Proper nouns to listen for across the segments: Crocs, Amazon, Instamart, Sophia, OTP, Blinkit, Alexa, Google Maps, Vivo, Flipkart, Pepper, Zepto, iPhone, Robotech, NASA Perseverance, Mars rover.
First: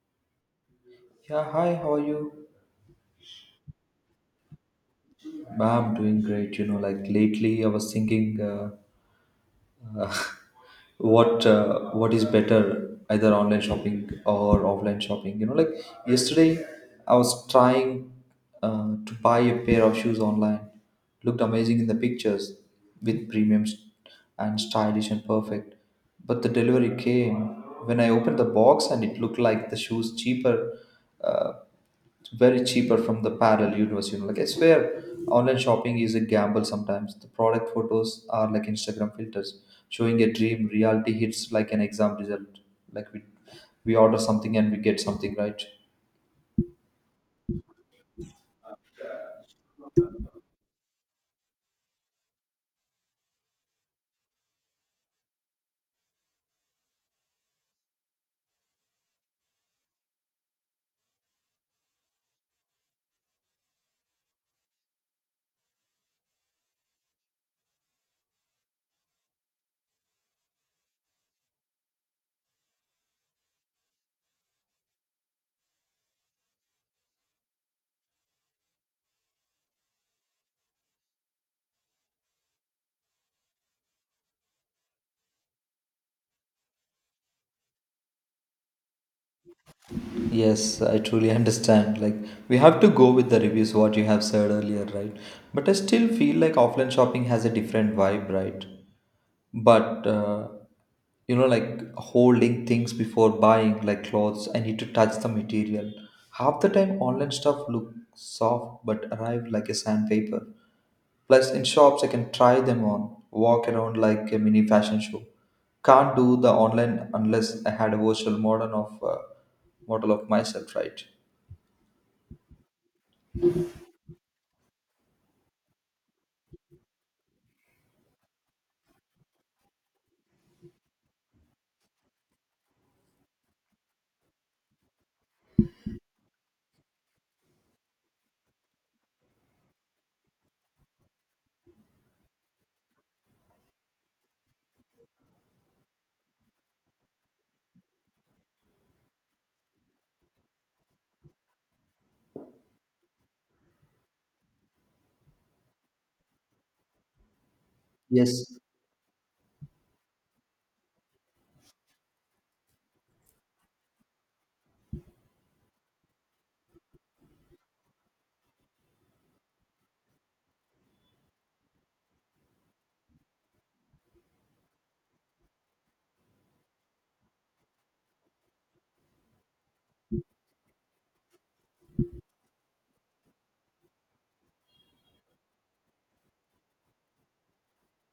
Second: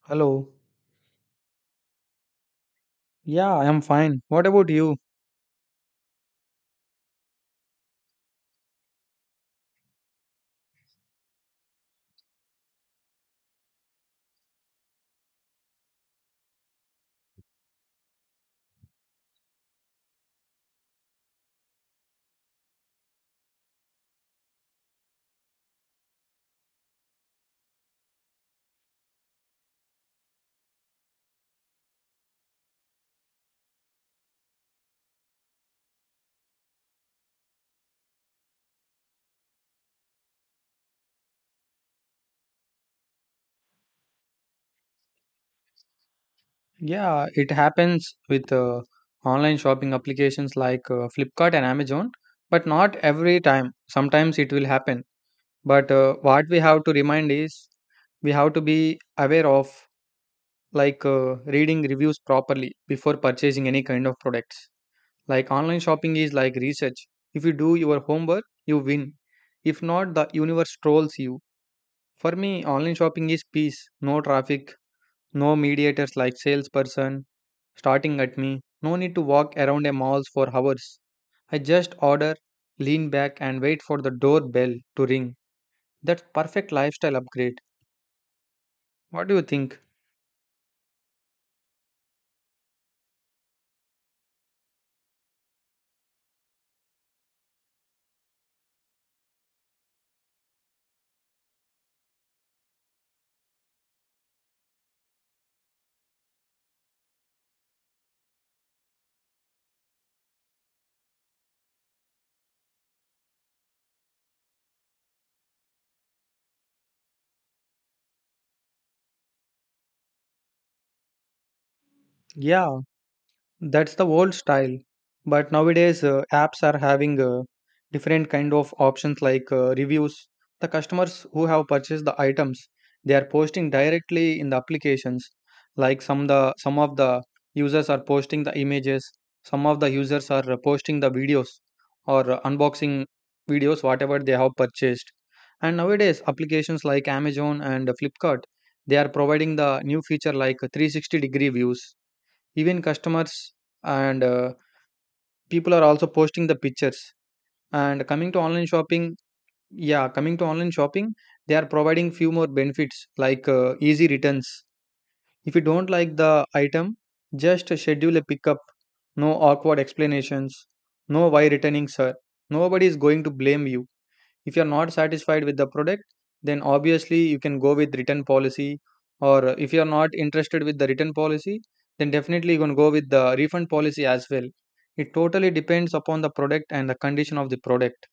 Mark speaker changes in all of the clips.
Speaker 1: Hello.
Speaker 2: Yeah, hi, how are you?
Speaker 1: Yeah, I am fine. What about you?
Speaker 2: I'm doing great. You know, like lately I was thinking uh, what is better, either online shopping or offline shopping. You know, like yesterday I was trying to buy a pair of shoes online. Looked amazing in the pictures with premiums and stylish and perfect. But the delivery came when I opened the box and it looked like the shoes cheaper. Uh, It's very cheaper from the parallel universe, you know. Like I swear, online shopping is a gamble sometimes. The product photos are like Instagram filters, showing a dream. Reality hits like an exam result. Like we order something and we get something, right?
Speaker 1: Yeah, it happens with online shopping applications like Flipkart and Amazon, but not every time. Sometimes it will happen. But what we have to remind is we have to be aware of, like reading reviews properly before purchasing any kind of products. Like online shopping is like research. If you do your homework, you win. If not, the universe trolls you. For me, online shopping is peace, no traffic, no mediators like salesperson starting at me. No need to walk around a mall for hours. I just order, lean back, and wait for the doorbell to ring. That's perfect lifestyle upgrade. What do you think?
Speaker 2: Yes, I truly understand. Like, we have to go with the reviews, what you have said earlier, right? But I still feel like offline shopping has a different vibe, right? but you know, like holding things before buying, like clothes, I need to touch the material. Half the time online stuff look soft but arrive like a sandpaper. Plus in shops I can try them on, walk around like a mini fashion show. Can't do the online unless I had a virtual model of myself, right?
Speaker 1: Yeah, that's the old style. But nowadays, apps are having different kind of options like reviews. The customers who have purchased the items, they are posting directly in the applications. Like some of the users are posting the images, some of the users are posting the videos or unboxing videos, whatever they have purchased. And nowadays, applications like Amazon and Flipkart, they are providing the new feature like 360-degree views, even customers and people are also posting the pictures, and coming to
Speaker 2: Yes.
Speaker 1: online shopping. Yeah, coming to online shopping, they are providing few more benefits like easy returns. If you don't like the item, just schedule a pickup. No awkward explanations, no why returning sir. Nobody is going to blame you. If you're not satisfied with the product, then obviously you can go with return policy. Or if you're not interested with the return policy, then definitely you can go with the refund policy as well. It totally depends upon the product and the condition of the product.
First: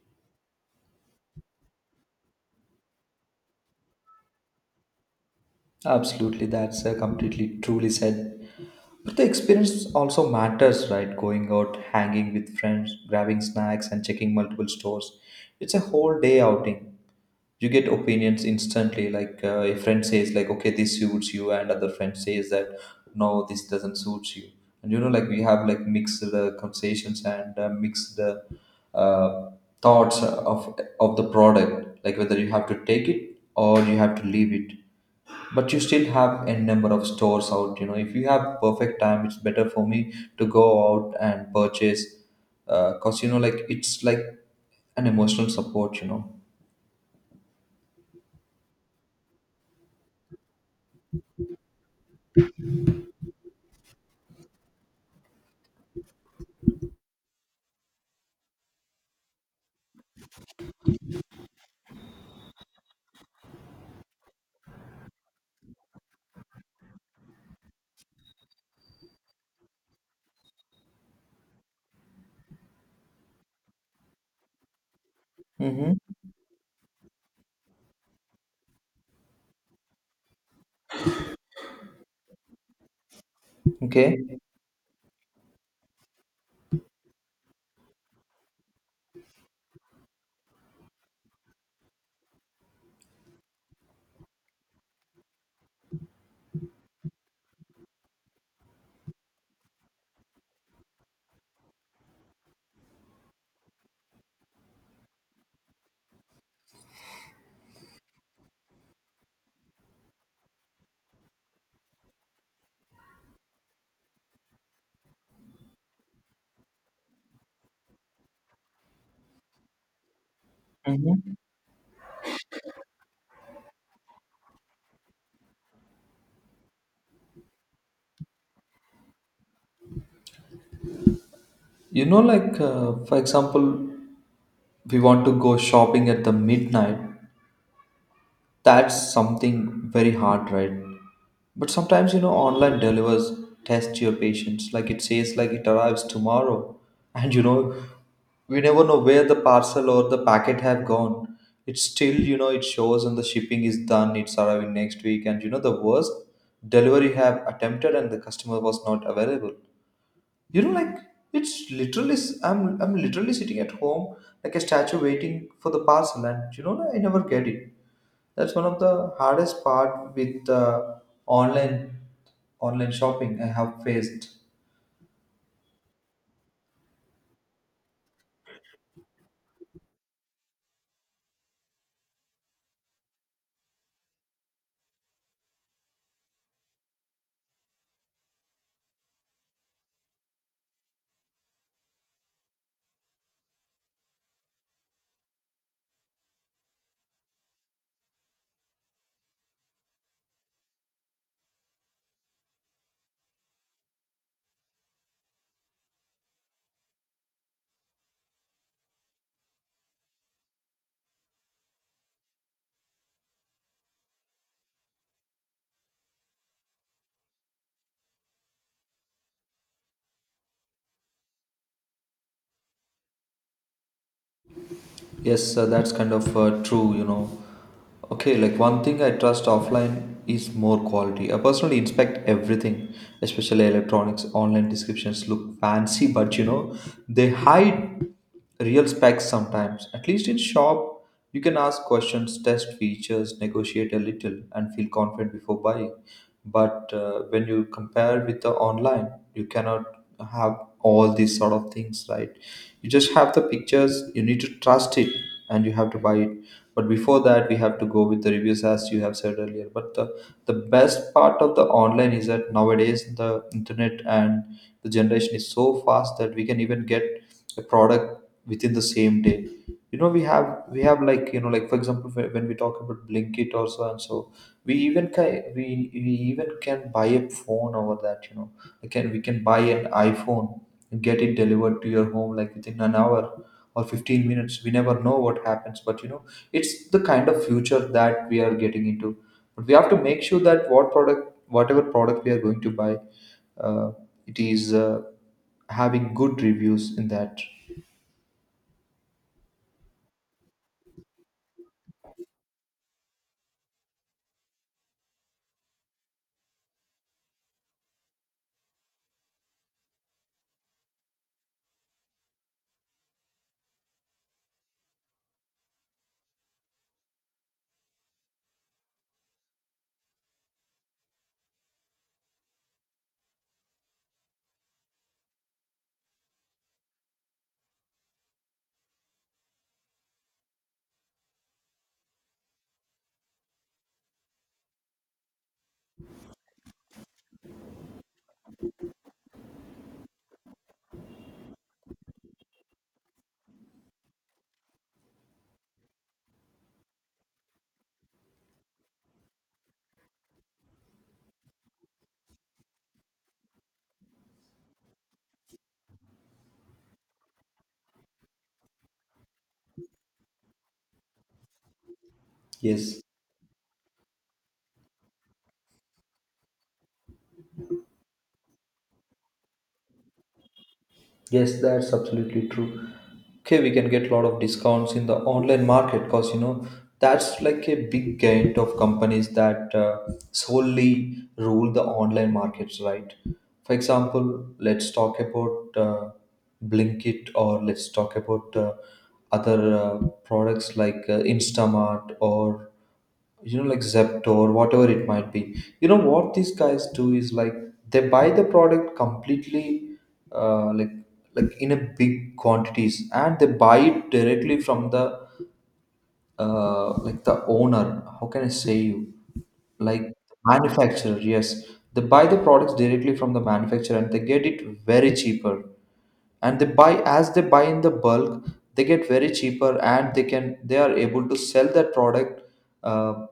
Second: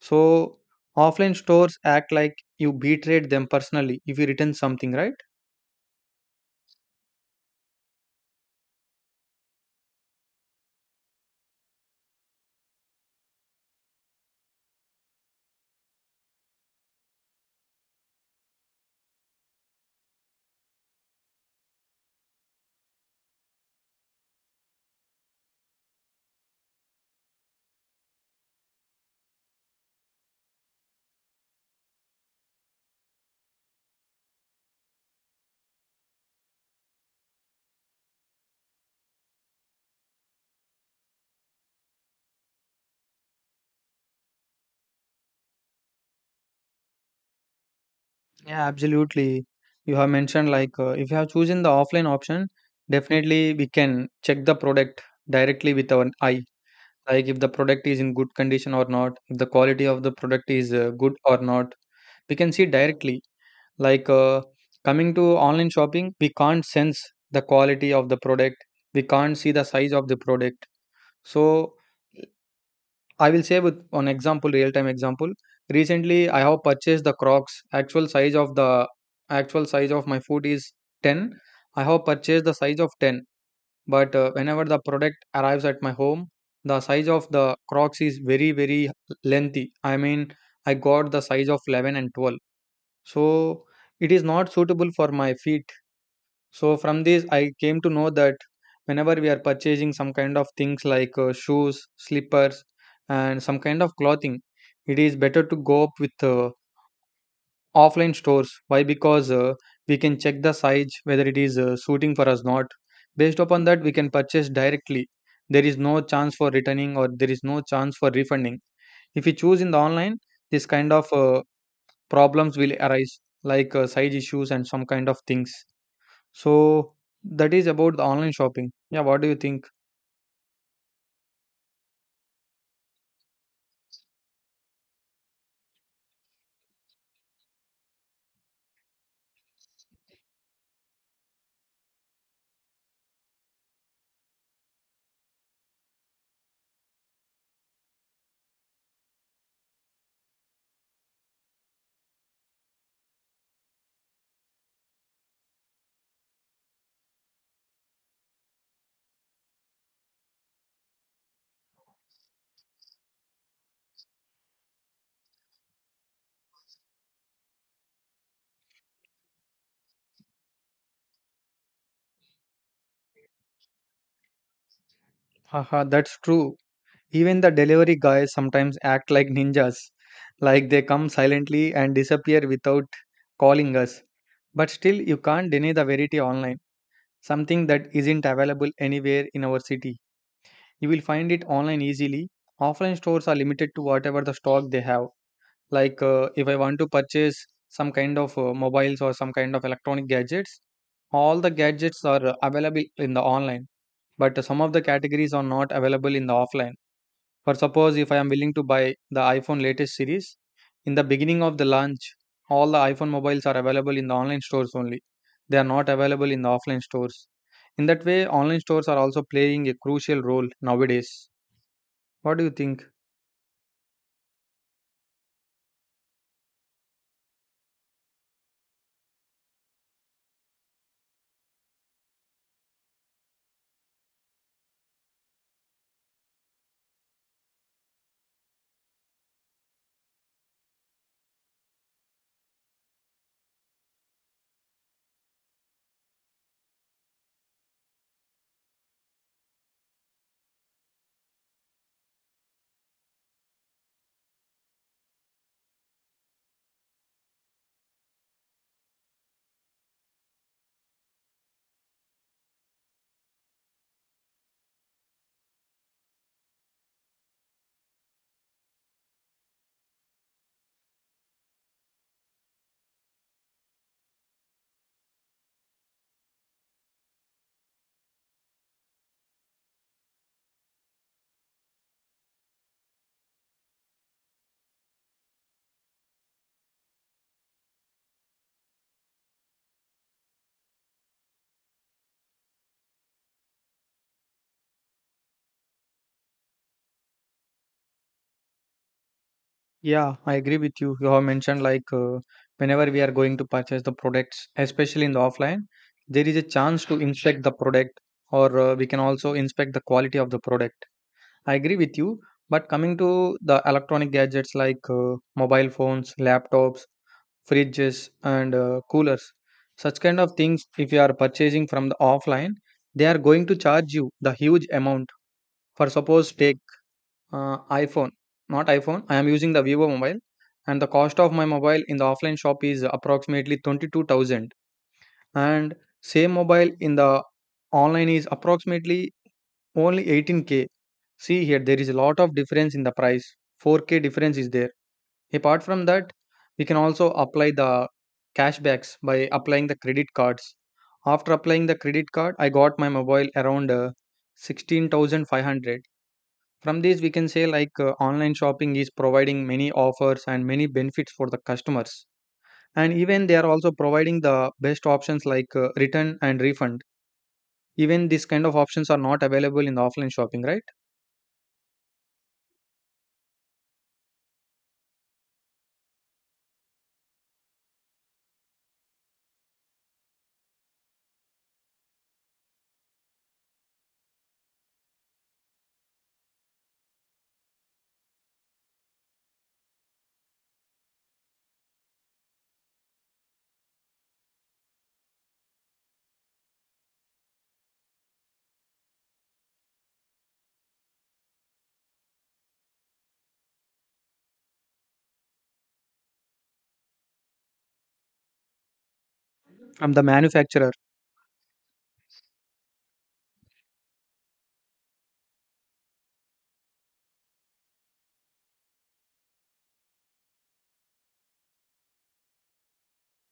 Speaker 1: So offline stores act like you betrayed them personally if you return something, right?
Speaker 2: Absolutely, that's completely truly said. But the experience also matters, right? Going out, hanging with friends, grabbing snacks, and checking multiple stores. It's a whole day outing. You get opinions instantly. Like a friend says, like, okay, this suits you, and other friend says that, no, this doesn't suit you. And you know, like we have like mixed conversations and mixed uh, thoughts of the product, like whether you have to take it or you have to leave it. But you still have a number of stores out, you know. If you have perfect time, it's better for me to go out and purchase, because you know, like it's like an emotional support, you know.
Speaker 1: Yeah, absolutely. You have mentioned, like if you have chosen the offline option, definitely we can check the product directly with our eye. Like, if the product is in good condition or not, if the quality of the product is good or not, we can see directly. Like coming to online shopping, we can't sense the quality of the product. We can't see the size of the product. So I will say with an example, real time example.
Speaker 2: Mm-hmm.
Speaker 1: Recently I have purchased the Crocs. actual size of the Actual size of my foot is 10. I have purchased the size of 10. But
Speaker 2: Okay.
Speaker 1: whenever the product arrives at my home, the size of the Crocs is very, very lengthy. I mean, I got the size of 11 and 12. So it is not suitable for my feet. So from this, I came to know that whenever we are purchasing some kind of things like shoes, slippers, and some kind of clothing, it is better to go up with offline stores. Why? Because we can check the size whether it is suiting for us not. Based upon that, we can purchase directly. There is no chance for returning, or there is no chance for refunding. If we choose in the online, this kind of
Speaker 2: Mm-hmm.
Speaker 1: problems will arise, like size issues and some kind of things. So that is about the online shopping. Yeah, what do you think?
Speaker 2: You know, like for example, we want to go shopping at the midnight. That's something very hard, right? But sometimes, you know, online delivers test your patience. Like it says, like it arrives tomorrow. And, you know, we never know where the parcel or the packet have gone. It's still, you know, it shows and the shipping is done. It's arriving next week. And, you know, the worst delivery have attempted and the customer was not available. You know, like it's literally, I'm literally sitting at home like a statue waiting for the parcel. And, you know, I never get it. That's one of the hardest part with online online shopping I have faced.
Speaker 1: Haha, that's true. Even the delivery guys sometimes act like ninjas, like they come silently and disappear without calling us. But still, you can't deny the variety online, something that isn't available anywhere in our city. You will find it online easily. Offline stores are limited to whatever the stock they have. Like if I want to purchase some kind of mobiles or some kind of electronic gadgets, all the gadgets are available in the online, but some of the categories are not available in the offline. For suppose, if I am willing to buy the iPhone latest series, in the beginning of the launch, all the iPhone mobiles are available in the online stores only. They are not available in the offline stores. In that way, online stores are also playing a crucial role nowadays. What do you think?
Speaker 2: Yes, that's kind of true, you know. Okay, like one thing I trust offline is more quality. I personally inspect everything, especially electronics. Online descriptions look fancy, but you know, they hide real specs sometimes. At least in shop, you can ask questions, test features, negotiate a little, and feel confident before buying. But when you compare with the online, you cannot have all these sort of things, right? You just have the pictures, you need to trust it, and you have to buy it. But before that, we have to go with the reviews, as you have said earlier. But the best part of the online is that nowadays the internet and the generation is so fast that we can even get a product within the same day. You know, we have like, you know, like for example, when we talk about Blinkit or so and so, we even can we even can buy a phone over that, you know. We can buy an iPhone and get it delivered to your home like within an hour or 15 minutes. We never know what happens, but you know, it's the kind of future that we are getting into. But we have to make sure that whatever product we are going to buy, uh, it is having good reviews in that.
Speaker 1: Yeah, I agree with you. You have mentioned, like whenever we are going to purchase the products, especially in the offline, there is a chance to inspect the product, or we can also inspect the quality of the product. I agree with you, but coming to the electronic gadgets like mobile phones, laptops, fridges, and coolers, such kind of things, if you are purchasing from the offline, they are going to charge you the huge amount. For suppose, take iPhone, not iPhone, I am using the Vivo mobile, and the cost of my mobile in the offline shop is approximately 22,000, and same mobile in the online is approximately only 18K. See here, there is a lot of difference in the price. 4K difference is there. Apart from that, we can also apply the cashbacks by applying the credit cards. After applying the credit card, I got my mobile around 16,500. From this, we can say like online shopping is providing many offers and many benefits for the customers. And
Speaker 2: Yes,
Speaker 1: even they are also providing the best options like return and refund. Even this kind of options are not available in the offline shopping, right?
Speaker 2: yes, that's absolutely true. Okay, we can get a lot of discounts in the online market, because you know, that's like a big gain of companies that solely rule the online markets, right? For example, let's talk about Blinkit, or let's talk about other products like Instamart, or you know, like Zepto or whatever it might be. You know what these guys do is like they buy the product completely, uh, like like in a big quantities, and they buy it directly from the, like the owner, how can I say you,
Speaker 1: From the
Speaker 2: like
Speaker 1: manufacturer.
Speaker 2: manufacturer, yes. They buy the products directly from the manufacturer and they get it very cheaper. And they buy as they buy in the bulk, they get very cheaper, and they are able to sell that product uh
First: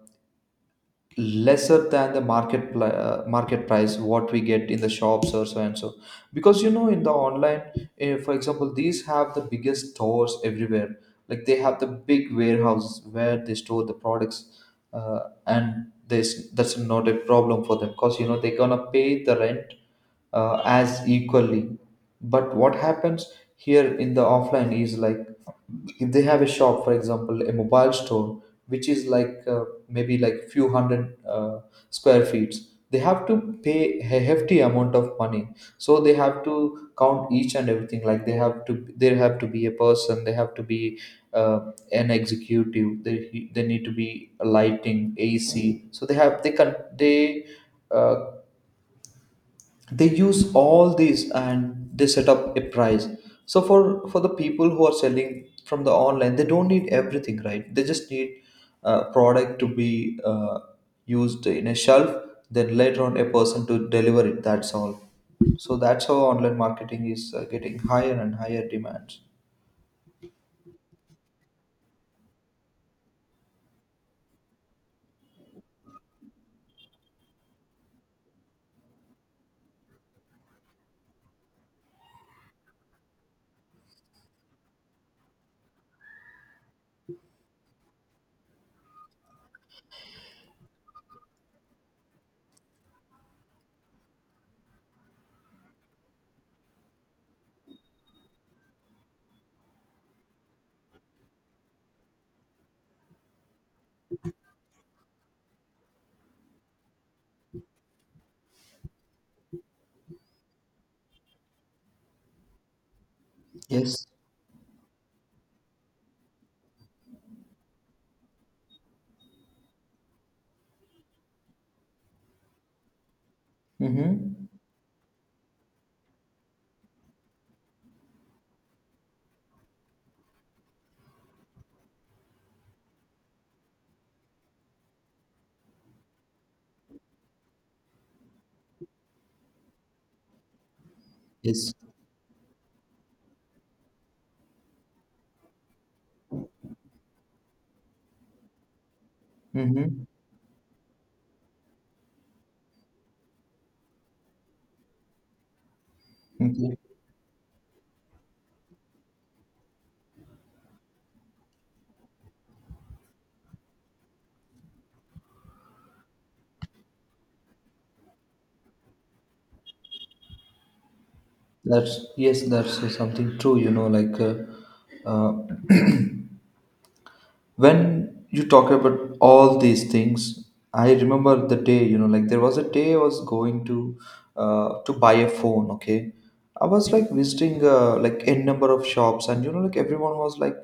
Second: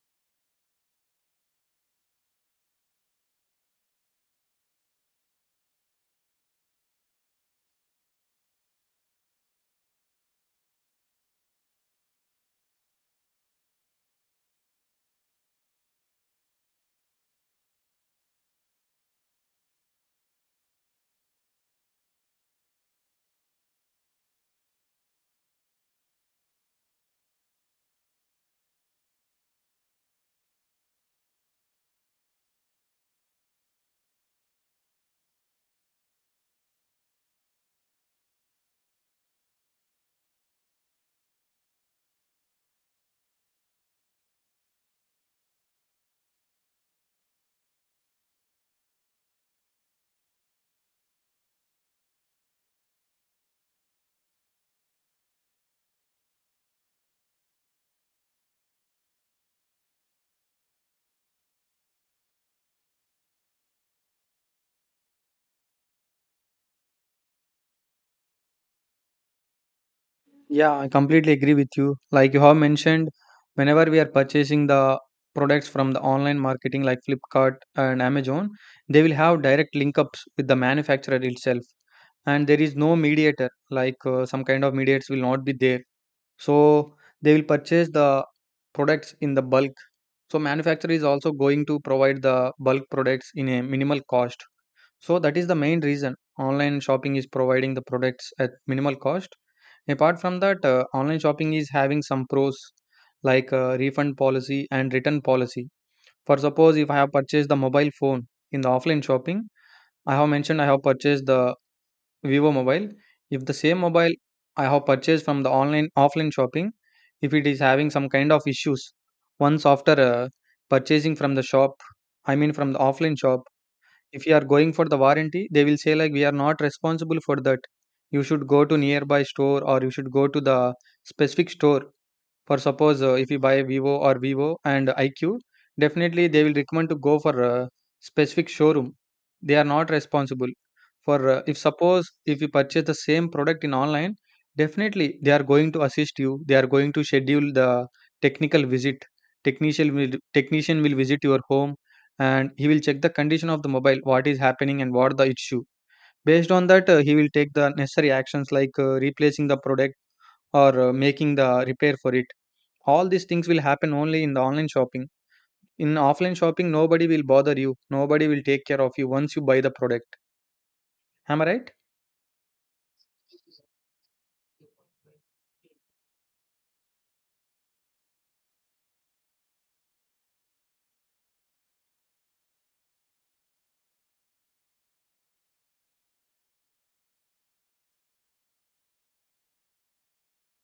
Speaker 2: lesser than the market price what we get in the shops or so and so. Because you know, in the online, for example, these have the biggest stores everywhere, like they have the big warehouse where they store the products. uh, and this, that's not a problem for them, because you know they're gonna pay the rent as equally. But what happens here in the offline is like, if they have a shop, for example, a mobile store, which is like maybe like few hundred square feet, they have to pay a hefty amount of money. So they have to count each and everything. Like there have to be a person, they have to be an executive, they need to be a lighting, AC. So they have they can they. Uh, they use all these and they set up a price. So for the people who are selling from the online, they don't need everything, right? They just need a product to be used in a shelf, then later on a person to deliver it, that's all. So that's how online marketing is getting higher and higher demands.
Speaker 1: Yeah, I completely agree with you. Like you have mentioned, whenever we are purchasing the products from the online marketing like Flipkart and Amazon, they will have direct link ups with the manufacturer itself. And there is no mediator, like some kind of mediators will not be there. So they will purchase the products in the bulk. So manufacturer is also going to provide the bulk products in a minimal cost. So that is the main reason online shopping is providing the products at minimal cost. Apart from that, online shopping is having some pros like refund policy and return policy. For suppose, if I have purchased the mobile phone in the offline shopping, I have mentioned I have purchased the Vivo mobile. If the same
Speaker 2: Yes.
Speaker 1: mobile I have purchased from the online offline shopping, if it is having some kind of issues, once after purchasing from the shop, I mean from the offline shop, if you are
Speaker 2: Mm-hmm.
Speaker 1: going for the warranty, they will say like we are not responsible for that. You should go to nearby store, or you should go to the specific store. For suppose, if you buy Vivo or Vivo and iQ, definitely they will recommend to go for a specific showroom. They are not responsible for, if
Speaker 2: Yes.
Speaker 1: suppose if you purchase the same product in online, definitely they are going to assist you. They are going to schedule the technical visit. technician
Speaker 2: Mm-hmm.
Speaker 1: will Technician will visit your home, and he will check the condition of the mobile, what is happening and what the issue. Based on
Speaker 2: Okay.
Speaker 1: that, he will take the necessary actions like replacing the product or making the repair for it. All these things will happen only in the online shopping. In offline shopping, nobody will bother you, nobody will take care of you once you buy the product, am I right?
Speaker 2: That's, yes, that's something true, you know, like uh, when you talk about all these things, I remember the day, you know. Like there was a day I was going to buy a phone, okay? I was like visiting like n number of shops, and you know, like everyone was like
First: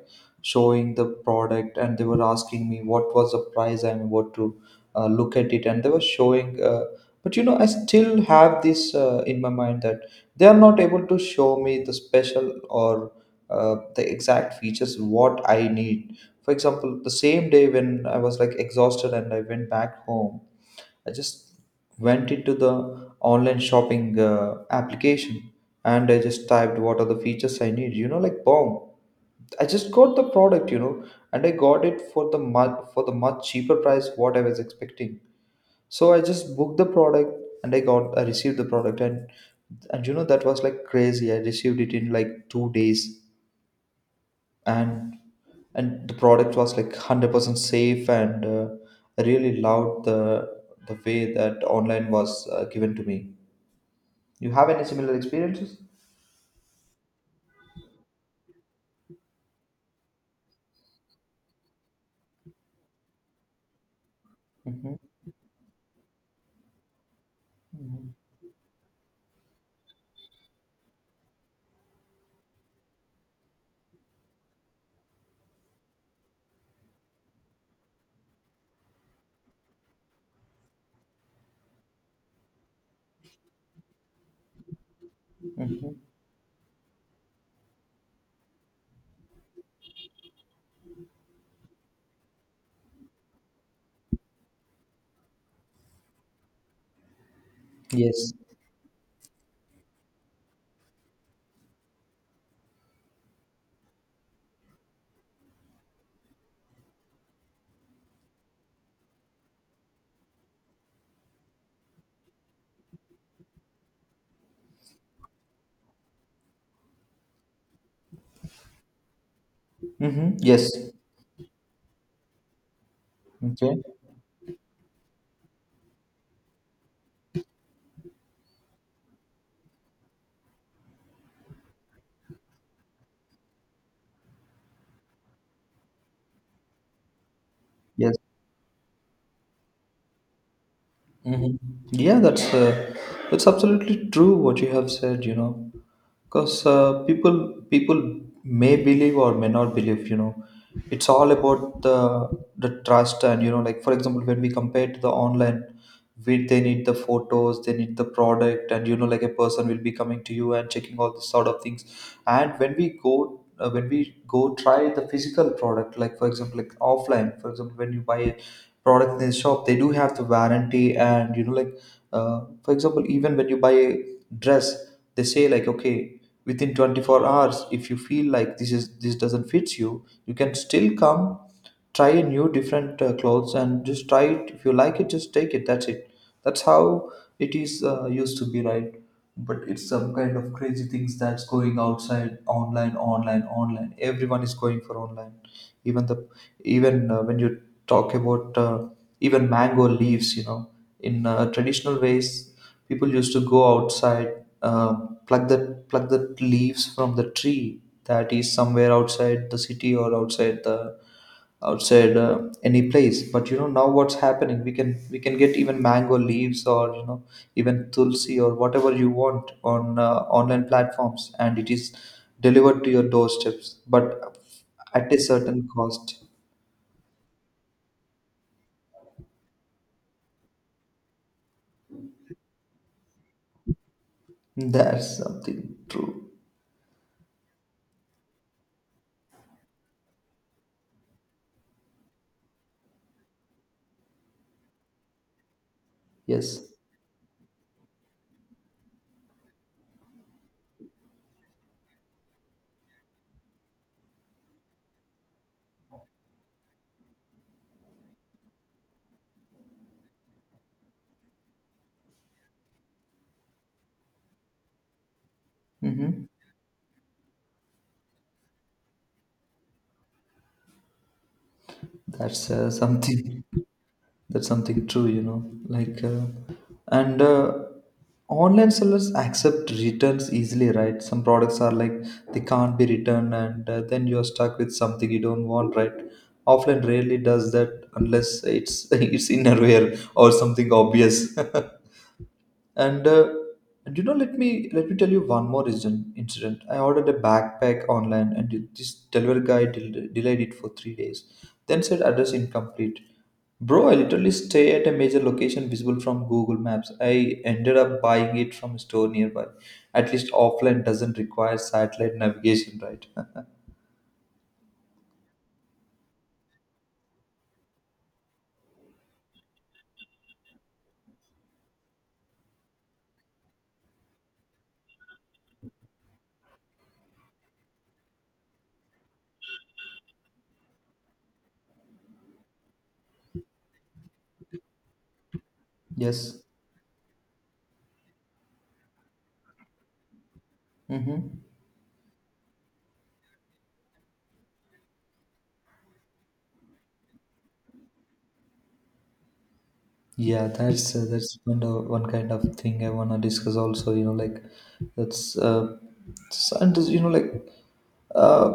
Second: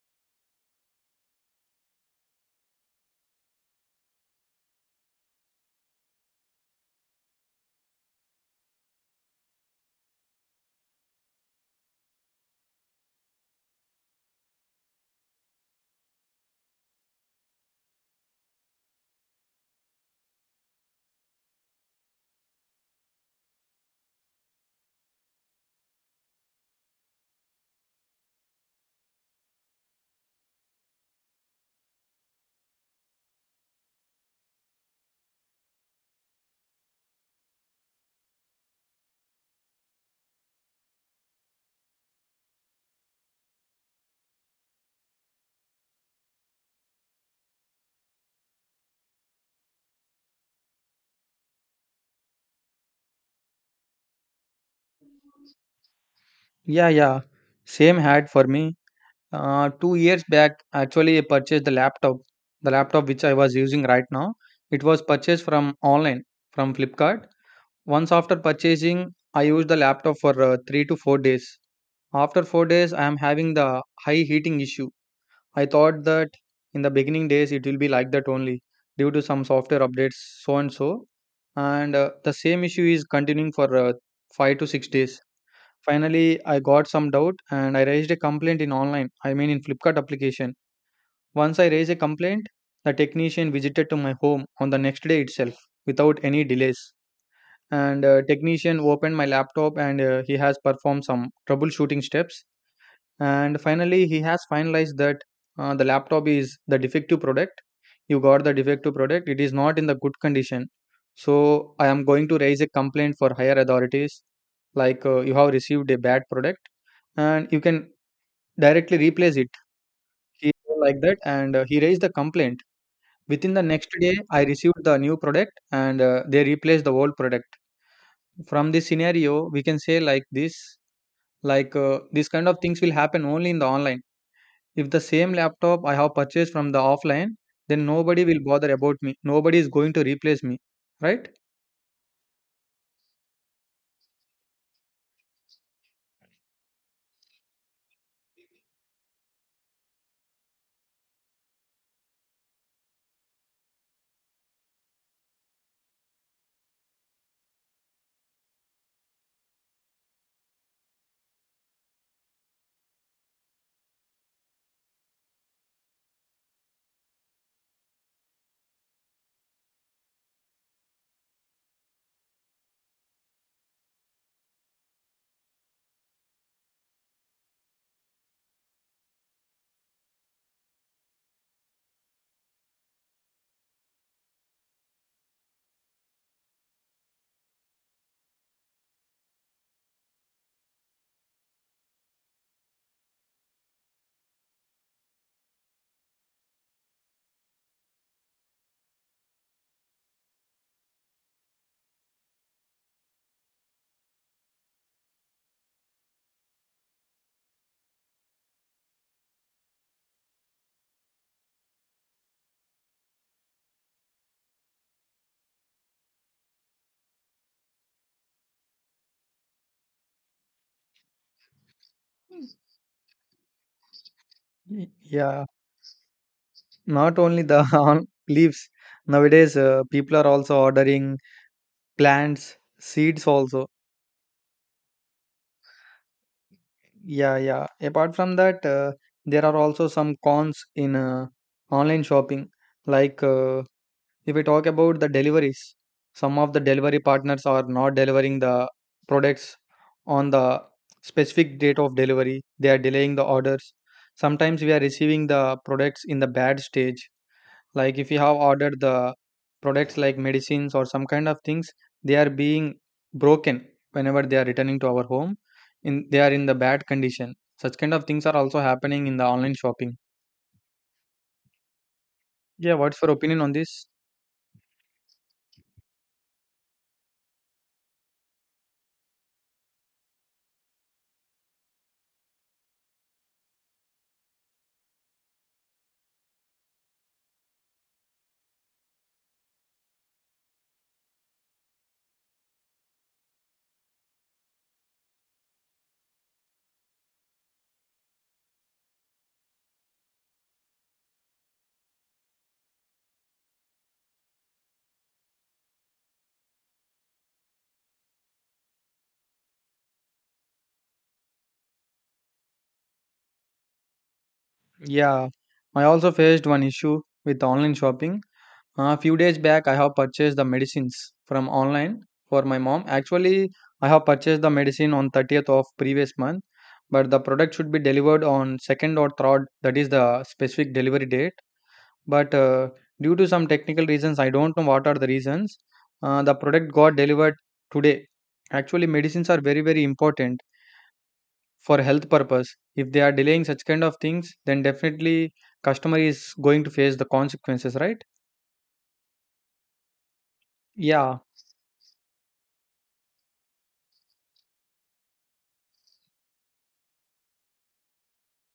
Speaker 2: showing the product and they were asking me what was the price and what to look at it, and they were showing but you know, I still have this in my mind that they are not able to show me the special or the exact features what I need. For example, the same day when I was like exhausted and I went back home, I just went into the online shopping application, and I just typed what are the features I need. You know, like bomb. I just got the product, you know, and I got it for the much cheaper price what I was expecting. So I just booked the product, and I received the product. And you know, that was like crazy. I received it in like 2 days, and and the product was like 100% safe, and I really loved the way that online was given to me. You have any similar experiences?
Speaker 1: Yeah, yeah, same had for me. 2 years back, actually, I purchased the laptop which I was using right now. It
Speaker 2: Mm-hmm.
Speaker 1: was purchased from online, from Flipkart. Once after purchasing, I used the laptop for 3 to 4 days. After 4 days, I am having the high heating issue. I thought that in the beginning days it will be like that only, due to some software updates, so and so. And the same issue is continuing for 5 to 6 days.
Speaker 2: Mm-hmm.
Speaker 1: Finally, I got some doubt and I raised a complaint in online, I mean in Flipkart application. Once I raised a complaint, the technician visited to my home on the next day itself without any delays. And
Speaker 2: Yes.
Speaker 1: technician opened my laptop, and he has performed some troubleshooting steps. And finally, he has finalized that the laptop is the defective product. You got the defective product. It is not in the good condition. So I am going to raise a complaint for higher authorities. Like, you have received a bad product, and you can directly replace it.
Speaker 2: Mm-hmm.
Speaker 1: He
Speaker 2: Yes.
Speaker 1: told like that, and he raised the complaint. Within the
Speaker 2: Okay.
Speaker 1: next day, I received the new product, and they replaced the old product. From this scenario, we can say like this kind of things will happen only in the online. If the same laptop I have purchased from the offline, then
Speaker 2: Yes.
Speaker 1: nobody will bother about me. Nobody is going to replace me, right?
Speaker 2: Hmm. Yeah, that's absolutely true what you have said. You know, because people may believe or may not believe. You know, it's all about the trust. And you know, like for example, when we compare to the online, we, they need the photos, they need the product, and you know, like a person will be coming to you and checking all this sort of things. And when we go try the physical product, like for example, like offline, for example, when you buy a product in the shop, they do have the warranty. And you know, like for example, even when you buy a dress, they say like, okay, within 24 hours, if you feel like this doesn't fit you, you can still come try a new different clothes, and just try it, if you like it just take it, that's it. That's how it is used to be, right? But it's some kind of crazy things that's going outside. Online, online, online, everyone is going for online. Even the, even when you talk about even mango leaves, you know, in traditional ways, people used to go outside, uh, pluck the pluck the leaves from the tree that is somewhere outside the city or outside the, outside any place. But you know, now what's happening? We can get even mango leaves, or even tulsi, or whatever you want on online platforms, and it is delivered to your doorsteps, but at a
Speaker 1: Yeah,
Speaker 2: certain cost.
Speaker 1: not only the on leaves. Nowadays, people are also ordering plants, seeds also.
Speaker 2: That's something true.
Speaker 1: Yeah, yeah. Apart from that, there are also some cons in online shopping, like. If we talk about the deliveries, some of the
Speaker 2: Yes.
Speaker 1: delivery partners are not delivering the products on the specific date of delivery. They are delaying the orders. Sometimes we are receiving the products in the bad stage. Like if you have ordered the products like medicines or some kind of things, they are being broken whenever they are returning to our home. In they
Speaker 2: Mm-hmm.
Speaker 1: are in the bad condition. Such kind of things are also happening in the online shopping.
Speaker 2: That's
Speaker 1: Yeah, what's your opinion
Speaker 2: something.
Speaker 1: on this?
Speaker 2: That's something true, like, and online sellers accept returns easily, right? Some products are like, they can't be returned, and then you're stuck with something you don't want, right? Offline rarely does that unless it's it's innerwear or something obvious And let me tell you one more incident. I ordered a backpack online, and this delivery guy delayed it for 3 days. Then said address incomplete. Bro, I literally stay at a major location visible from Google Maps. I ended up buying it from a store nearby. At least offline doesn't require satellite navigation, right?
Speaker 1: Yeah, I also faced one issue with online shopping. A few days back, I have purchased the medicines from online for my mom. Actually, I have purchased the medicine on 30th of previous month, but the product should be delivered on 2nd or 3rd, that is the specific delivery date. But Due to some technical reasons, I don't know what are the reasons, the
Speaker 2: Yes.
Speaker 1: product got delivered today. Actually, medicines are very, very important
Speaker 2: Mm-hmm.
Speaker 1: for health purpose. If they are delaying such kind of things, then definitely customer is going to face the consequences, right?
Speaker 2: Yeah, that's uh,
Speaker 1: Yeah,
Speaker 2: that's one kind of thing I wanna discuss also. You know, like, that's scientists. You know, like, uh,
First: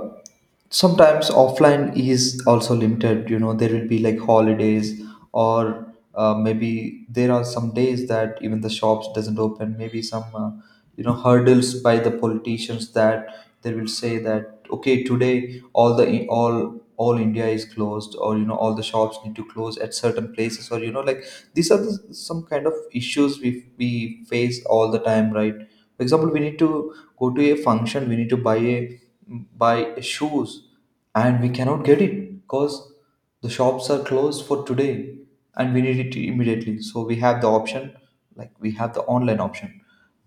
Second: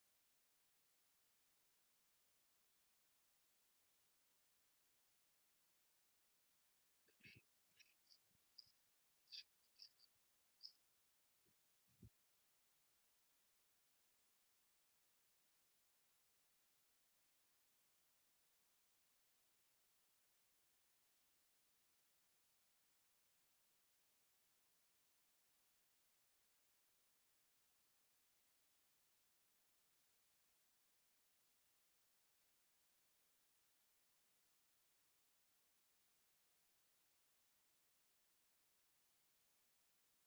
Speaker 2: sometimes offline is also limited. You know, there will be like holidays, or maybe there are some days that even the shops doesn't open. Maybe some hurdles by the politicians that they will say that, okay, today all the all India is closed, or all the shops need to close at certain places, or like, these are some kind of issues we face all the time, right? For example, we need to go to a function, we need to buy shoes, and we cannot get it because the shops are closed for today, and we need it immediately, so we have the option, like, we have the online option,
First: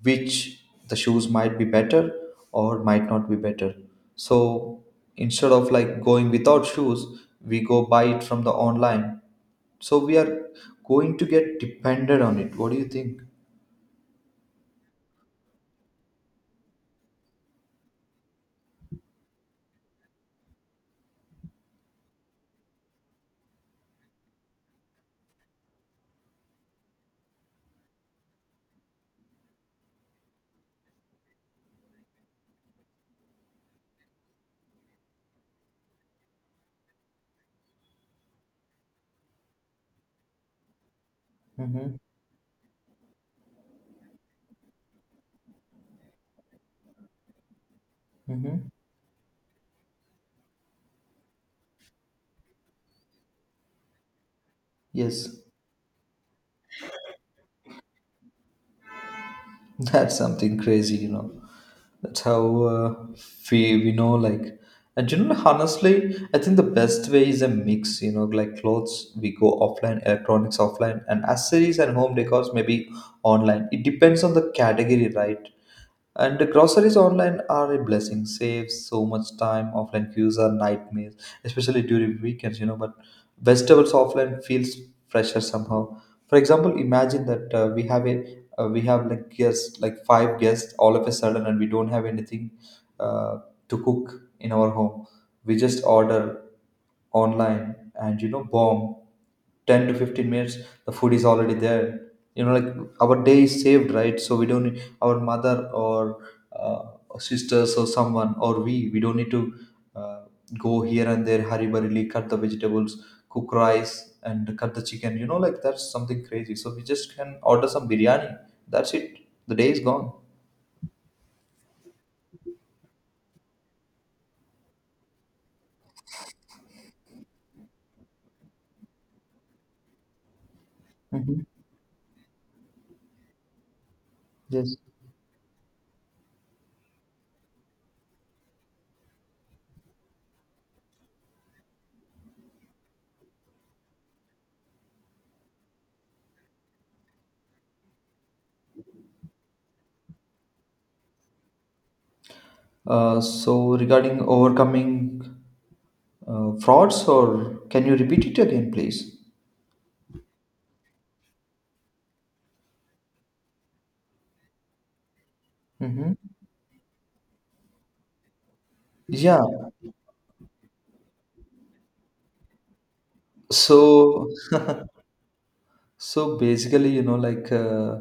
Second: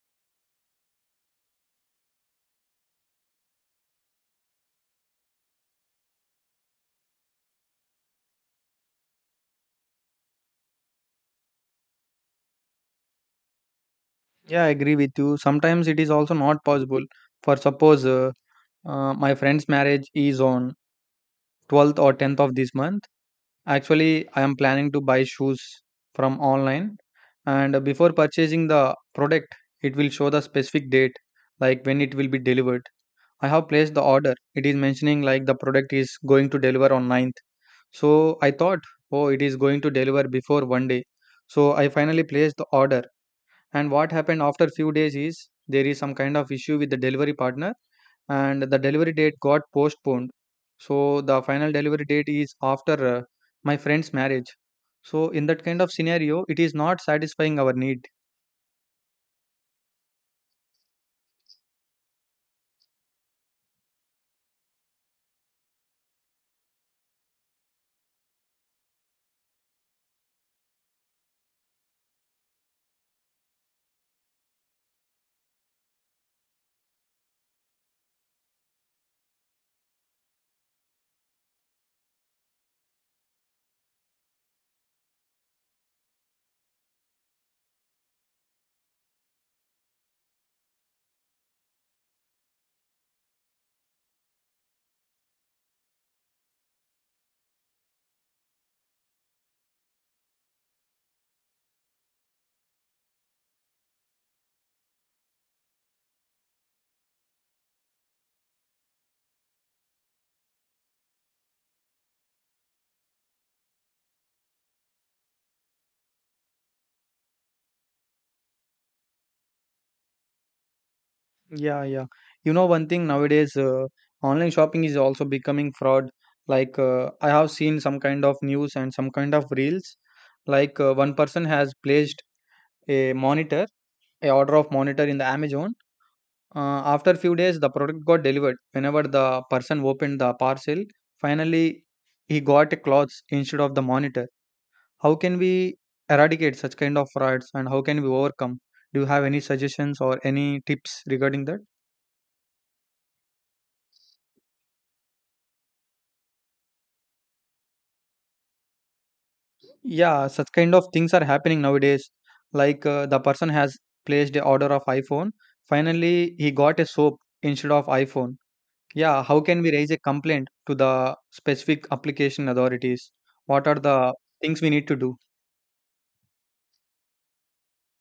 Speaker 2: which, the shoes might be better or might not be better. So instead of like going without shoes, we go buy it from the online, so we are going to get dependent on it. What do you think?
Speaker 1: yeah, I agree with you. Sometimes it is also not possible. For suppose, uh, my friend's marriage is on 12th or 10th of this month. Actually, I am planning to buy shoes from online, and before purchasing the product, it will show the specific date, like when it will be delivered. I have placed the order. It is mentioning like the product is going to deliver on ninth. So I thought, oh, it is going to deliver before one day. So I
Speaker 2: Mm-hmm.
Speaker 1: finally placed the order. And what happened after few days is there is some kind of issue with the delivery partner, and
Speaker 2: Mm-hmm.
Speaker 1: the delivery date got postponed. So the final delivery date is after my friend's marriage. So
Speaker 2: Yes.
Speaker 1: in that kind of scenario, it is not satisfying our need.
Speaker 2: That's something crazy, you know. That's how we know, like, and honestly, I think the best way is a mix. You know, like, clothes we go offline, electronics offline, and accessories and home decors maybe online. It depends on the category, right? And the groceries online are a blessing, saves so much time. Offline queues are nightmares, especially during weekends. But vegetables offline feels fresher somehow. For example, imagine that we have like guests, like five guests, all of a sudden, and we don't have anything uh, to cook in our home. We just order online and, bomb, 10 to 15 minutes the food is already there, like, our day is saved, right? So we don't need our mother or uh, sisters or someone, or we don't need to uh, go here and there, hurry burriedly cut the vegetables, cook rice, and cut the chicken, like, that's something crazy. So we just can order some biryani, that's it, the day is gone.
Speaker 1: Yeah, yeah. You know, one thing nowadays, online shopping is also becoming fraud. Like, I have seen some kind of news and some kind of reels. Like, one person
Speaker 2: Hmm.
Speaker 1: has placed a monitor, a order of
Speaker 2: Yes.
Speaker 1: monitor in the Amazon. After few days, the product got delivered. Whenever the person opened the parcel, finally he got a clothes instead of the monitor. How can we eradicate such kind of frauds and how can we overcome? Do you have any suggestions or any tips regarding that?
Speaker 2: So regarding overcoming frauds, or can you repeat it again, please?
Speaker 1: Yeah, such kind of things are happening nowadays. Like the person has placed a order of iPhone.
Speaker 2: Mm-hmm.
Speaker 1: Finally, he got a soap instead of iPhone. Yeah, how
Speaker 2: Yeah.
Speaker 1: can we raise a complaint to the specific application authorities? What are the
Speaker 2: So,
Speaker 1: things we need to do?
Speaker 2: so basically, like,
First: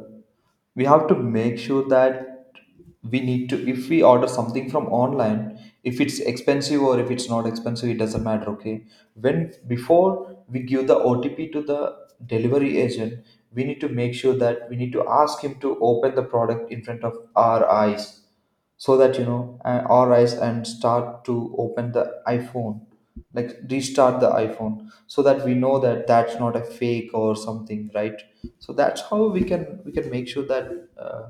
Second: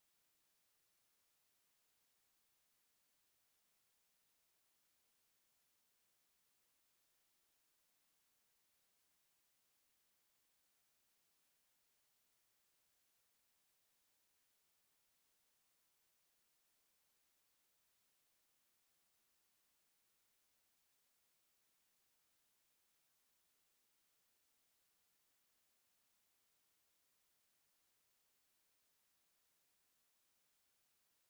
Speaker 2: we have to make sure that, we need to, if we order something from online, if it's expensive or if it's not expensive, it doesn't matter. Okay. When before we give the OTP to the delivery agent, we need to make sure that we need to ask him to open the product in front of our eyes. So that our eyes and start to open the iPhone, like, restart the iPhone so that we know that that's not a fake or something, right? So that's how we can make sure that uh,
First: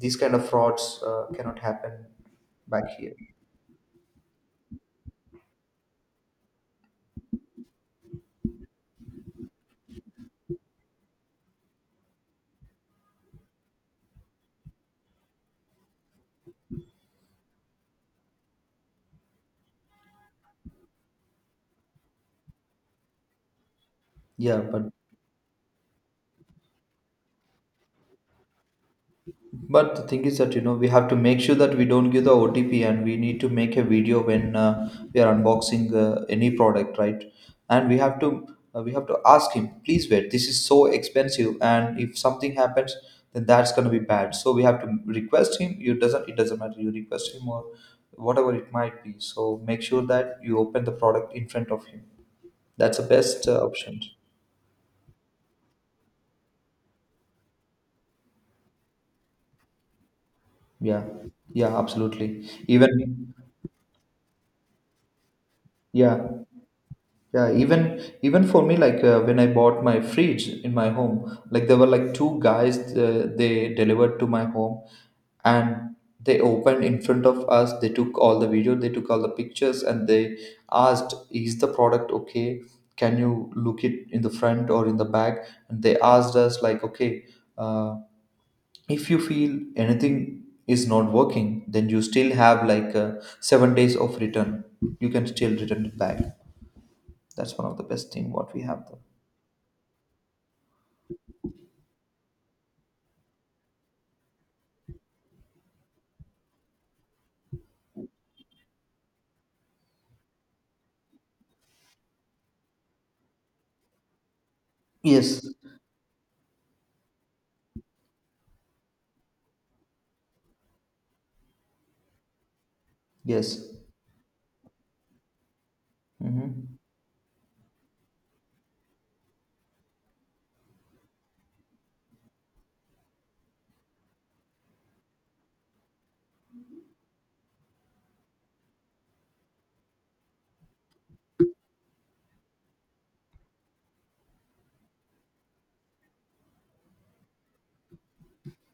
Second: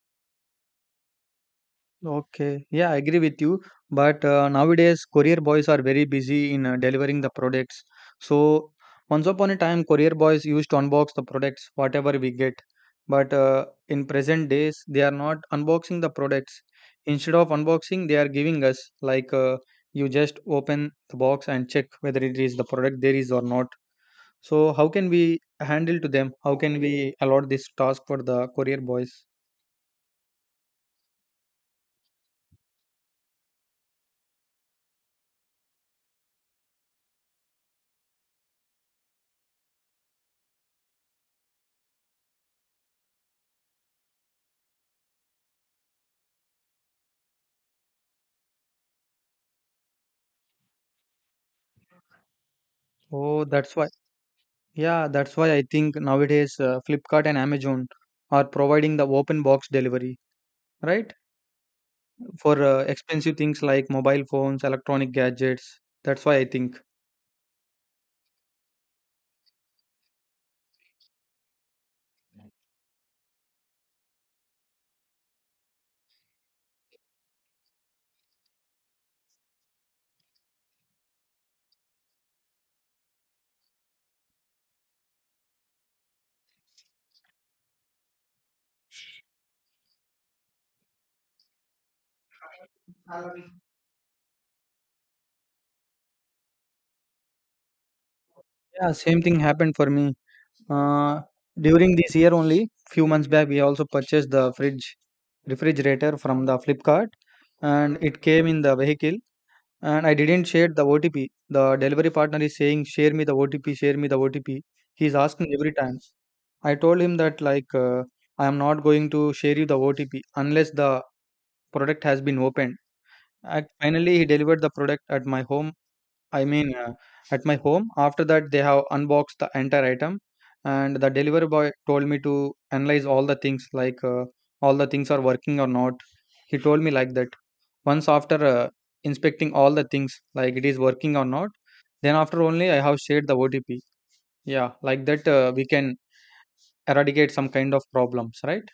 Speaker 2: these kind of frauds cannot happen
Speaker 1: Okay,
Speaker 2: back
Speaker 1: yeah, I
Speaker 2: here.
Speaker 1: agree with you. But Nowadays, courier boys are very busy in delivering the products. So, once upon a time, courier boys used to unbox the products, whatever we get. But In present days, they are not unboxing the products. Instead of unboxing, they are giving us like you just open the box and check whether it is the product there is or not.
Speaker 2: Yeah,
Speaker 1: So, how
Speaker 2: but
Speaker 1: can we handle to them? How can we allot this task for the courier boys?
Speaker 2: But the thing is that, you know, we have to make sure that we don't give the OTP, and we need to make a video when we are unboxing any product, right? And we have to ask him, please wait. This is so expensive, and if something happens, then that's gonna be bad. So we have to request him. You doesn't, it doesn't matter. You request him or whatever it might be. So make sure that you open the product in front of him. That's the
Speaker 1: Oh,
Speaker 2: best
Speaker 1: that's why.
Speaker 2: option.
Speaker 1: Yeah, that's why I think nowadays Flipkart and Amazon are providing the open box delivery,
Speaker 2: Yeah,
Speaker 1: right?
Speaker 2: yeah, absolutely.
Speaker 1: For
Speaker 2: Even
Speaker 1: expensive things like mobile phones, electronic gadgets. That's why
Speaker 2: yeah,
Speaker 1: I think.
Speaker 2: Yeah, even even for me, like, when I bought my fridge in my home, like there were like two guys they delivered to my home, and they opened in front of us. They took all the video, they took all the pictures, and they asked, "Is the product okay? Can you look it in the front or in the back?" And they asked us like, "Okay, uh, if you feel anything is not working, then you still have like 7 days of return. You can still return it back." That's one of the best thing what we have
Speaker 1: Yeah,
Speaker 2: there.
Speaker 1: same thing happened for me. Uh, During this year only, few months back, we also purchased the fridge refrigerator from the Flipkart, and it came in the vehicle. And I didn't share the OTP. The delivery partner is saying, "Share me the OTP. Share me the OTP." He's
Speaker 2: Yes,
Speaker 1: asking every time. I told him that like I am not going to share you the OTP unless the product has been opened.
Speaker 2: yes.
Speaker 1: And finally, he delivered the product at my home. I mean,
Speaker 2: Hmm.
Speaker 1: at my home. After that, they have unboxed the entire item, and the delivery boy told me to analyze all the things like all the things are working or not. He told me like that. Once after inspecting all the things, like it is working or not, then after only I have shared the OTP. Yeah, like that we can eradicate some kind of problems, right?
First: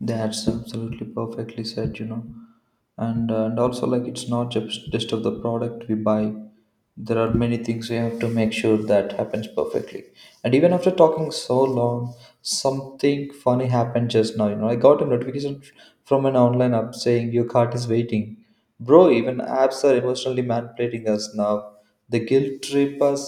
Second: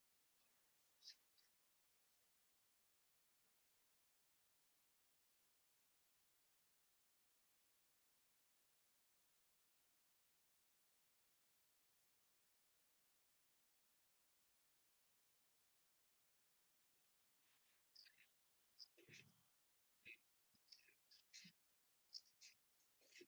Speaker 2: That's absolutely perfectly said. You know, and also, like, it's not just of the product we buy, there are many things we have to make sure that happens perfectly. And even after talking so long, something funny happened just now, I got a notification from an online app saying, your cart is waiting. Bro, even apps are emotionally manipulating us now. The guilt trip us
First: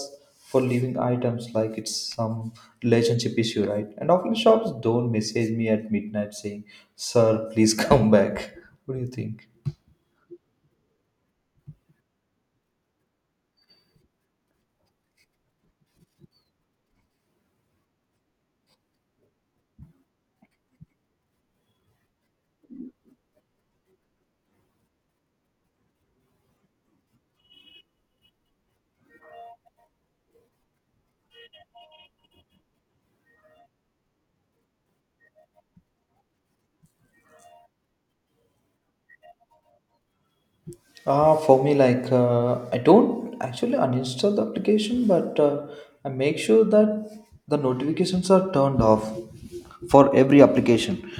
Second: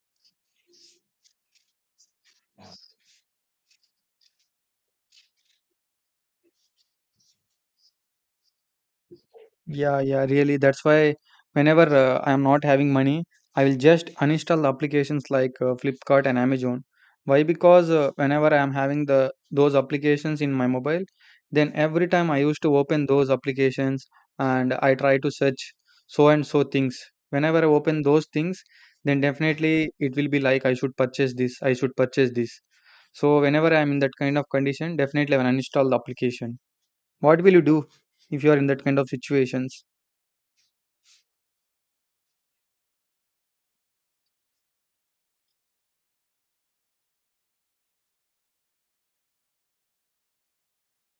Speaker 2: for leaving items like it's some relationship issue, right? And often shops don't message me at midnight saying, sir, please come back. What do you think?
Speaker 1: Yeah, yeah, really. That's why whenever I'm not having money, I will just uninstall applications like Flipkart and Amazon. Why? Because whenever I am having the those applications in my mobile, then every time I used to open those applications and I try to search so and so things. Whenever I open those things, then definitely it will be like I should purchase this, I should purchase this. So whenever I'm in that kind of condition, definitely I will uninstall the application. What will you do if you are in that kind of situations?
Speaker 2: For me, like, I don't actually uninstall the application, but I make sure that the notifications are turned off for every application.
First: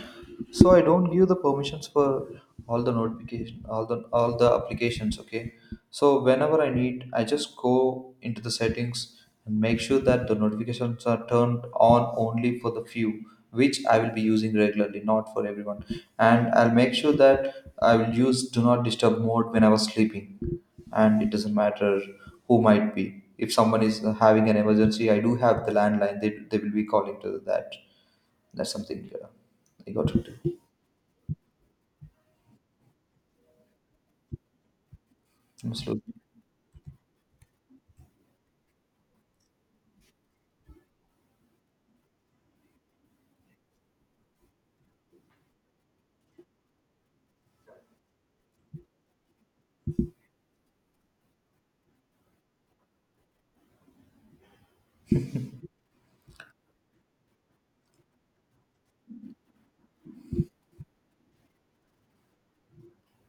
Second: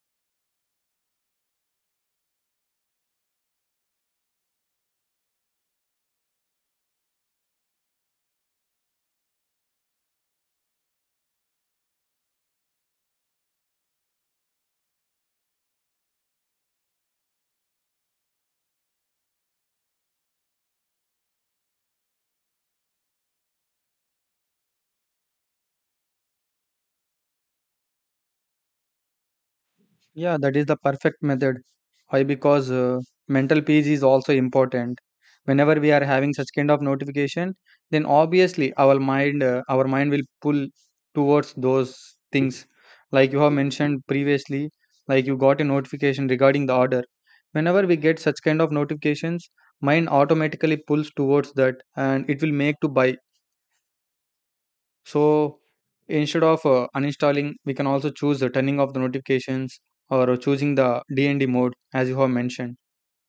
Speaker 2: So I don't give the permissions for all the notification, all the applications. Okay, so whenever I need, I just go into the settings and make sure that the notifications are turned on only for the few which I will be using regularly, not for everyone. And I'll make sure that I will use do not disturb mode when I was sleeping, and it doesn't matter who might be. If someone is having an emergency, I do have the landline. They will be calling to that. That's something I got to
Speaker 1: Yeah,
Speaker 2: do.
Speaker 1: that is the perfect method. Why? Because mental peace is also important. Whenever we are
Speaker 2: Absolutely.
Speaker 1: having such kind of notification, then obviously our mind will pull towards those things. Like you have mentioned previously, like you got a notification regarding the order. Whenever we get such kind of notifications, mind automatically pulls towards that, and it will make to buy. So instead of uninstalling, we can also choose the turning off the notifications or choosing the DND mode as you have mentioned.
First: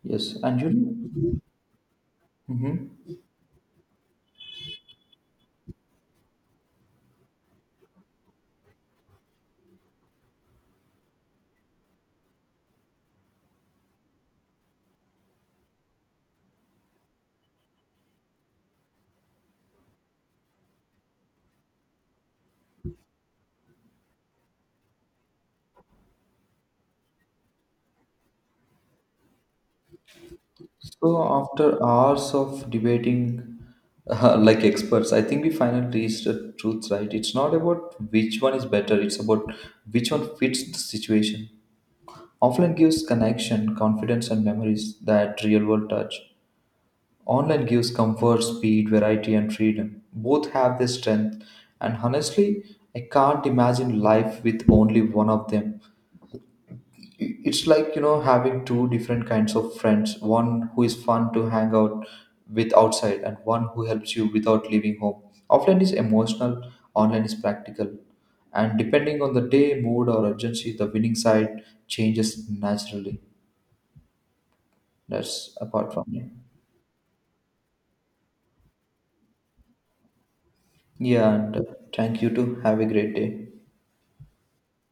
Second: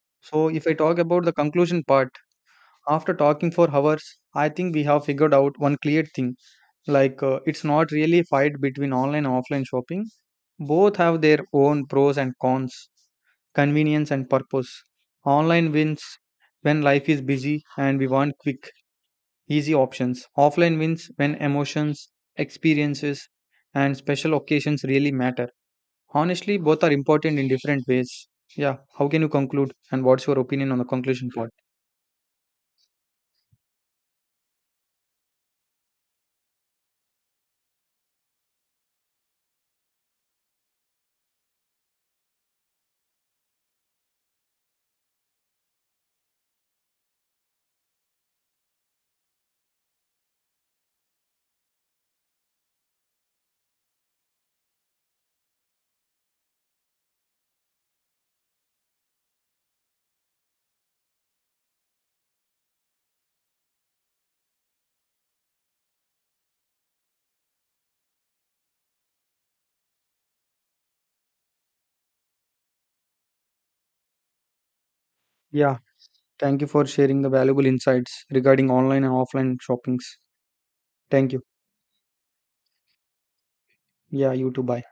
Speaker 2: Yes,
Speaker 1: So
Speaker 2: and
Speaker 1: if I
Speaker 2: you.
Speaker 1: talk about the conclusion part,
Speaker 2: Mm-hmm.
Speaker 1: after talking for hours, I think we have figured out one clear thing. Like it's not really a fight between online and offline shopping. Both have their own pros and cons, convenience and purpose. Online wins when life is busy and we want quick easy options. Offline wins when emotions, experiences, and special occasions really matter. Honestly, both are important in different ways. Yeah, how can you conclude? And what's your opinion on the
Speaker 2: So
Speaker 1: conclusion part?
Speaker 2: after hours of debating, like experts, I think we finally reached the truth, right? It's not about which one is better, it's about which one fits the situation. Offline gives connection, confidence, and memories that real world touch. Online gives comfort, speed, variety, and freedom. Both have their strength, and honestly, I can't imagine life with only one of them. It's like, you know, having two different kinds of friends, one who is fun to hang out with outside and one who helps you without leaving home. Offline is emotional, online is practical, and depending on the day, mood, or urgency, the winning side changes naturally. That's
Speaker 1: Yeah,
Speaker 2: apart from me.
Speaker 1: thank you for sharing the valuable insights regarding online and offline shoppings. Thank
Speaker 2: Yeah,
Speaker 1: you.
Speaker 2: and thank you too, have a great day.
Speaker 1: Yeah, you too. Bye.